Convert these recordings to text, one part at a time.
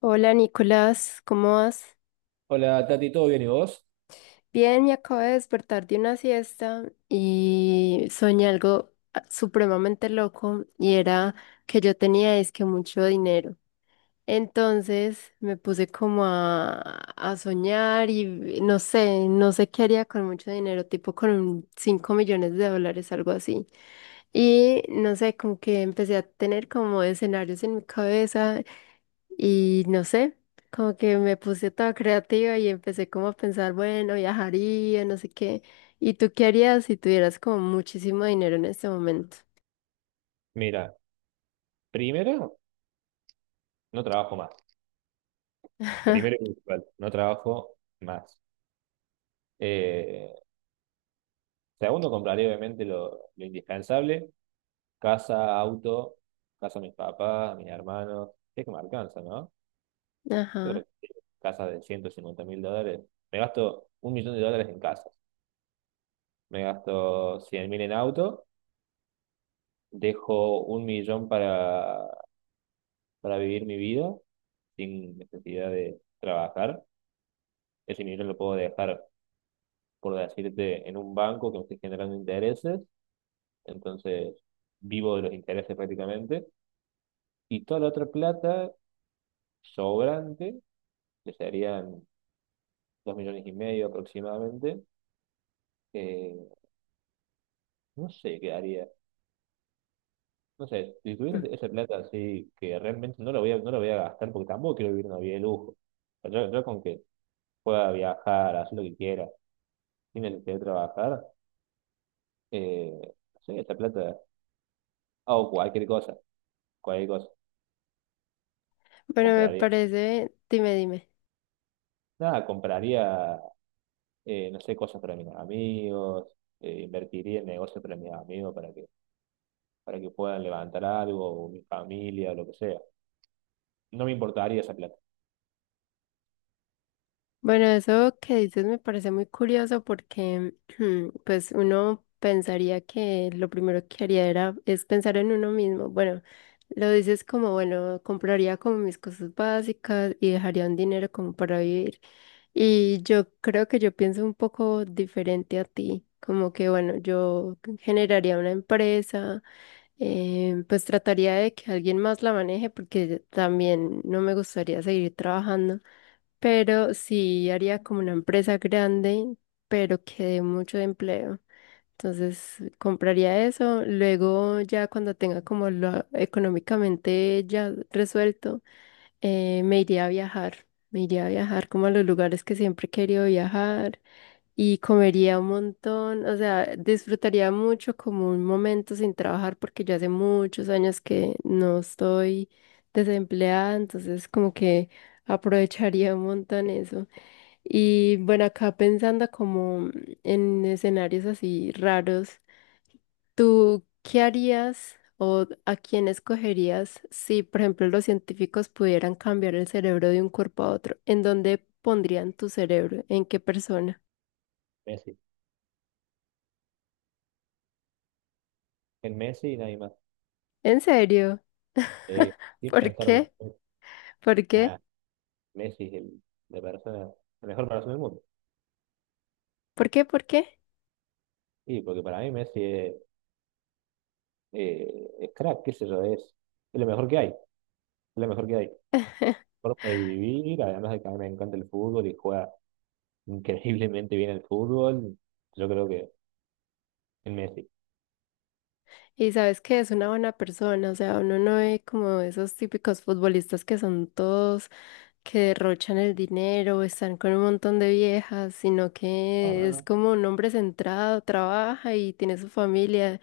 Hola Nicolás, ¿cómo vas? Hola, Tati, ¿todo bien y vos? Bien, me acabo de despertar de una siesta y soñé algo supremamente loco y era que yo tenía es que mucho dinero. Entonces me puse como a soñar y no sé, no sé qué haría con mucho dinero, tipo con 5 millones de dólares, algo así. Y no sé, como que empecé a tener como escenarios en mi cabeza. Y no sé, como que me puse toda creativa y empecé como a pensar, bueno, viajaría, no sé qué. ¿Y tú qué harías si tuvieras como muchísimo dinero en este momento? Mira, primero, no trabajo más. Primero y principal, no trabajo más. Eh, segundo, compraré obviamente lo indispensable. Casa, auto, casa a mis papás, a mis hermanos. Es que me alcanza, ¿no? Yo Ajá. creo que casa de 150 mil dólares. Me gasto un millón de dólares en casas. Me gasto 100 mil en auto. Dejo un millón para vivir mi vida sin necesidad de trabajar. Ese millón lo puedo dejar, por decirte, en un banco que me estoy generando intereses, entonces vivo de los intereses prácticamente, y toda la otra plata sobrante, que serían dos millones y medio aproximadamente, eh, no sé qué haría. No sé, si tuviese esa plata así, que realmente no la voy a gastar porque tampoco quiero vivir una vida de lujo. O sea, yo con que pueda viajar, hacer lo que quiera, sin necesidad de trabajar, eh, no sé, esa plata hago cualquier cosa, Bueno, me compraría. parece, dime, dime. Nada, compraría, no sé, cosas para mis amigos, invertiría en negocios para mis amigos para que puedan levantar algo, o mi familia, o lo que sea. No me importaría esa plata. Bueno, eso que dices me parece muy curioso porque pues uno pensaría que lo primero que haría era es pensar en uno mismo. Bueno, lo dices como, bueno, compraría como mis cosas básicas y dejaría un dinero como para vivir. Y yo creo que yo pienso un poco diferente a ti, como que, bueno, yo generaría una empresa, pues trataría de que alguien más la maneje porque también no me gustaría seguir trabajando. Pero sí haría como una empresa grande, pero que dé mucho empleo. Entonces compraría eso. Luego ya cuando tenga como lo económicamente ya resuelto, me iría a viajar. Me iría a viajar como a los lugares que siempre he querido viajar y comería un montón. O sea, disfrutaría mucho como un momento sin trabajar porque ya hace muchos años que no estoy desempleada. Entonces como que aprovecharía un montón eso. Y bueno, acá pensando como en escenarios así raros, ¿tú qué harías o a quién escogerías si, por ejemplo, los científicos pudieran cambiar el cerebro de un cuerpo a otro? ¿En dónde pondrían tu cerebro? ¿En qué persona? Messi. En Messi y nadie más. ¿En serio? Eh, sin ¿Por pensarlo. qué? ¿Por qué? Nah, Messi es la persona, la mejor persona del mundo. ¿Por qué? ¿Por qué? Sí, porque para mí Messi es crack, qué sé yo, es lo mejor que hay, es lo mejor que hay. Forma de vivir, además de que a mí me encanta el fútbol y juega increíblemente bien el fútbol, yo creo que es Messi. Y sabes que es una buena persona, o sea, uno no ve como esos típicos futbolistas que son todos que derrochan el dinero, están con un montón de viejas, sino No, que no, es no. como un hombre centrado, trabaja y tiene su familia,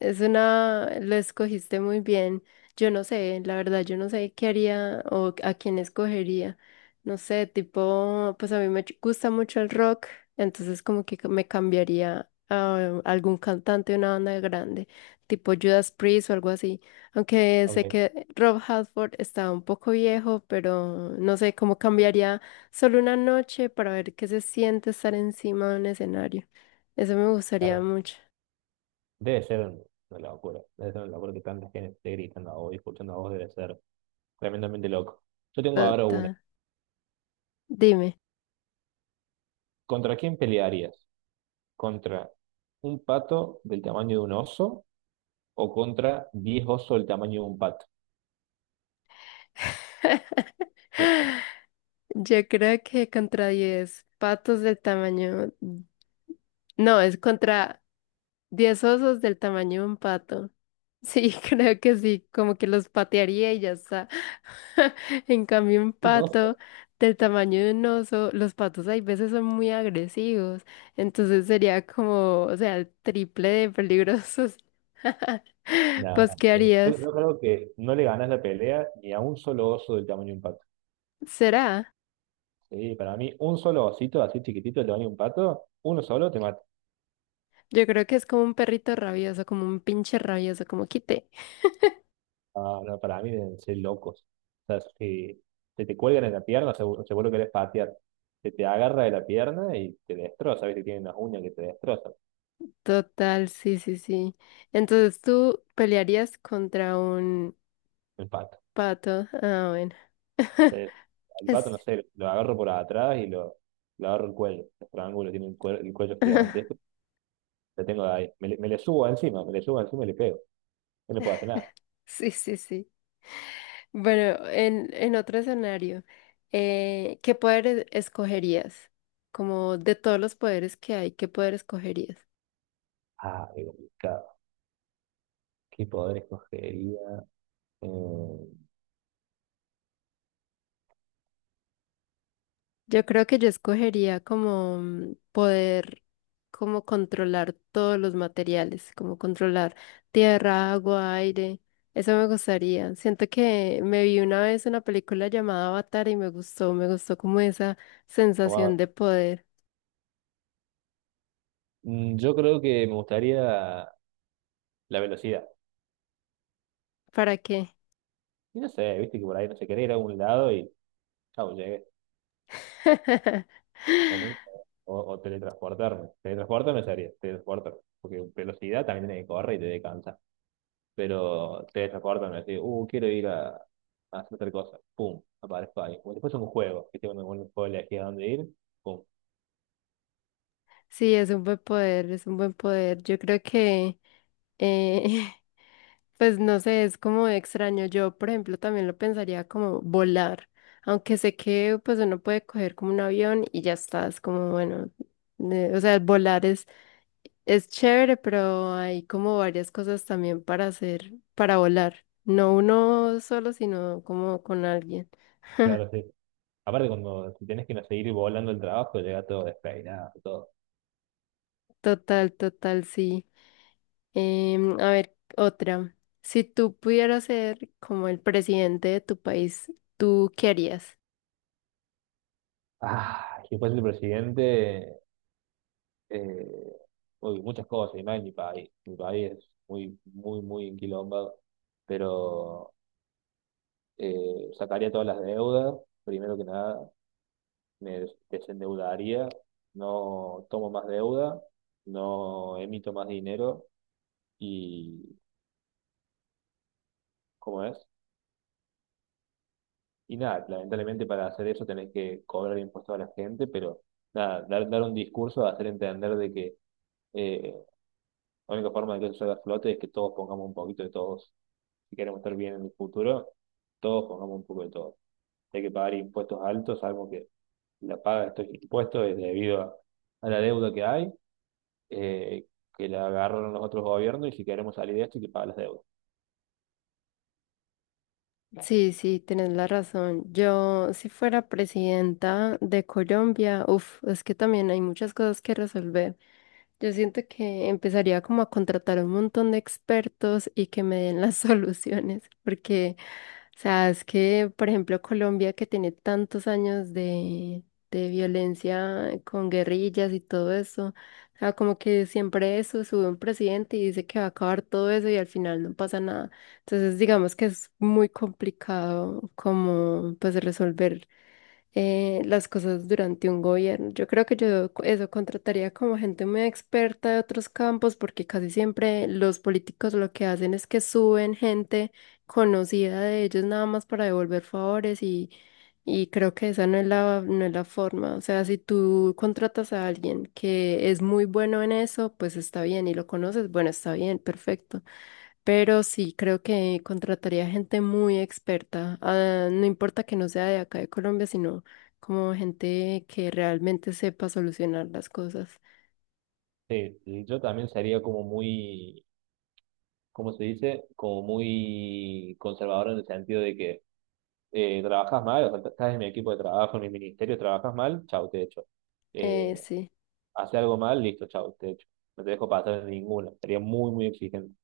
es una, lo escogiste muy bien. Yo no sé, la verdad, yo no sé qué haría o a quién escogería. No sé, tipo, pues a mí gusta mucho el rock, entonces como que me cambiaría a algún cantante de una banda grande, tipo Judas Priest o algo así. Aunque Ok, sé que Rob Halford está un poco viejo, pero no sé cómo cambiaría solo una noche para ver qué se siente estar encima de un escenario. Eso me gustaría claro. mucho. Debe ser una locura. Debe ser una locura que tanta gente esté gritando a vos y escuchando a vos, debe ser tremendamente loco. Yo tengo ahora una. Total. Dime. ¿Contra quién pelearías? ¿Contra un pato del tamaño de un oso o contra 10 osos del tamaño de un pato? Yo creo que contra 10 patos del tamaño... No, es contra 10 osos del tamaño de un pato. Sí, creo que sí, como que los patearía y ya está. En cambio, un ¿10 osos? pato del tamaño de un oso, los patos hay veces son muy agresivos, entonces sería como, o sea, el triple de peligrosos. Nada. ¿Vos qué Yo harías? yo creo que no le ganas la pelea ni a un solo oso del tamaño de un pato. ¿Será? Sí, para mí, un solo osito así chiquitito del tamaño de un pato, uno solo te mata. Yo creo que es como un perrito rabioso, como un pinche rabioso, como quite. No, no, para mí deben ser locos. O sea, si se te cuelgan en la pierna, seguro, seguro que eres patear. Se te agarra de la pierna y te destroza, ¿viste? Tienen unas uñas que te destrozan. Total, sí, sí, sí. Entonces tú pelearías contra un El pato. pato. Ah, bueno. Entonces, al pato, no Es- sé, lo agarro por atrás y lo agarro el cuello. El triángulo tiene el cuello gigantesco. Lo tengo ahí. Me le subo encima, me le subo encima y le pego. No le puedo hacer nada. Sí, sí, sí. Bueno, en otro escenario, ¿qué escogerías? Como de todos los poderes que hay, ¿qué poder escogerías? Ah, qué complicado. ¿Qué poder escogería? Eh, Yo creo que yo escogería como poder, como controlar todos los materiales, como controlar tierra, agua, aire. Eso me gustaría. Siento que me vi una vez una película llamada Avatar y me gustó como esa ¿Cómo sensación hago? de poder. Mm, yo creo que me gustaría la velocidad. ¿Para qué? Y no sé, viste que por ahí no se quería ir a algún lado y chau, llegué. En un- o teletransportarme. Teletransportarme sería, teletransportarme. Porque velocidad también tiene que correr y te descansa. Pero teletransportarme, así, quiero ir a hacer tal cosa. Pum, aparezco ahí. Como si fuese un juego, viste, cuando uno puede elegir a dónde ir, pum, Sí, es un buen poder, es un buen poder. Yo creo que eh, pues no sé, es como extraño. Yo, por ejemplo, también lo pensaría como volar, aunque sé que pues uno puede coger como un avión y ya está, es como bueno, o sea, volar es chévere, pero hay como varias cosas también para hacer, para volar. No uno solo, sino como con alguien. claro, sí. Aparte, cuando si tenés que no seguir volando el trabajo, llega todo despeinado, todo. Total, total, sí. A ver, otra. Si tú pudieras ser como el presidente de tu país, ¿tú qué harías? Ah, y después el presidente. eh, Uy, muchas cosas, y más en mi país. Mi país es muy, muy, muy enquilombado, pero sacaría todas las deudas, primero que nada, desendeudaría, no tomo más deuda, no emito más dinero y, ¿cómo es? Y nada, lamentablemente para hacer eso tenés que cobrar impuestos a la gente, pero nada, dar un discurso, hacer entender de que eh, la única forma de que eso salga a flote es que todos pongamos un poquito de todos si queremos estar bien en el futuro, todos pongamos un poco de todo. Si hay que pagar impuestos altos, sabemos que la paga de estos impuestos es debido a la deuda que hay, eh, que la agarraron los otros gobiernos, y si queremos salir de esto, hay que pagar las deudas. Sí, sí, tienes la razón. Yo, si fuera presidenta de Colombia, uff, es que también hay muchas cosas que resolver. Yo siento que empezaría como a contratar un montón de expertos y que me den las soluciones, porque o sea, es que, por ejemplo, Colombia, que tiene tantos años de violencia con guerrillas y todo eso, o sea, como que siempre eso, sube un presidente y dice que va a acabar todo eso y al final no pasa nada. Entonces, digamos que es muy complicado como, pues, resolver las cosas durante un gobierno. Yo creo que eso contrataría como gente muy experta de otros campos porque casi siempre los políticos lo que hacen es que suben gente conocida de ellos nada más para devolver favores y creo que esa no es la no es la forma. O sea, si tú contratas a alguien que es muy bueno en eso, pues está bien y lo conoces, bueno, está bien, perfecto. Pero sí, creo que contrataría gente muy experta, ah, no importa que no sea de acá de Colombia, sino como gente que realmente sepa solucionar las cosas. Sí, y yo también sería como muy, ¿cómo se dice? Como muy conservador en el sentido de que trabajas mal, o sea, estás en mi equipo de trabajo, en mi ministerio, trabajas mal, chau, te echo. Eh, Eh, sí, hace algo mal, listo, chau, te echo. No te dejo pasar en ninguna. Sería muy, muy exigente.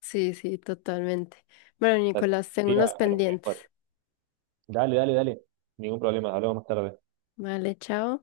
sí, sí, totalmente. Bueno, La Nicolás, tengo tía unos a los pendientes. mejores. Dale, dale, dale. Ningún problema, hablamos más tarde. Vale, chao.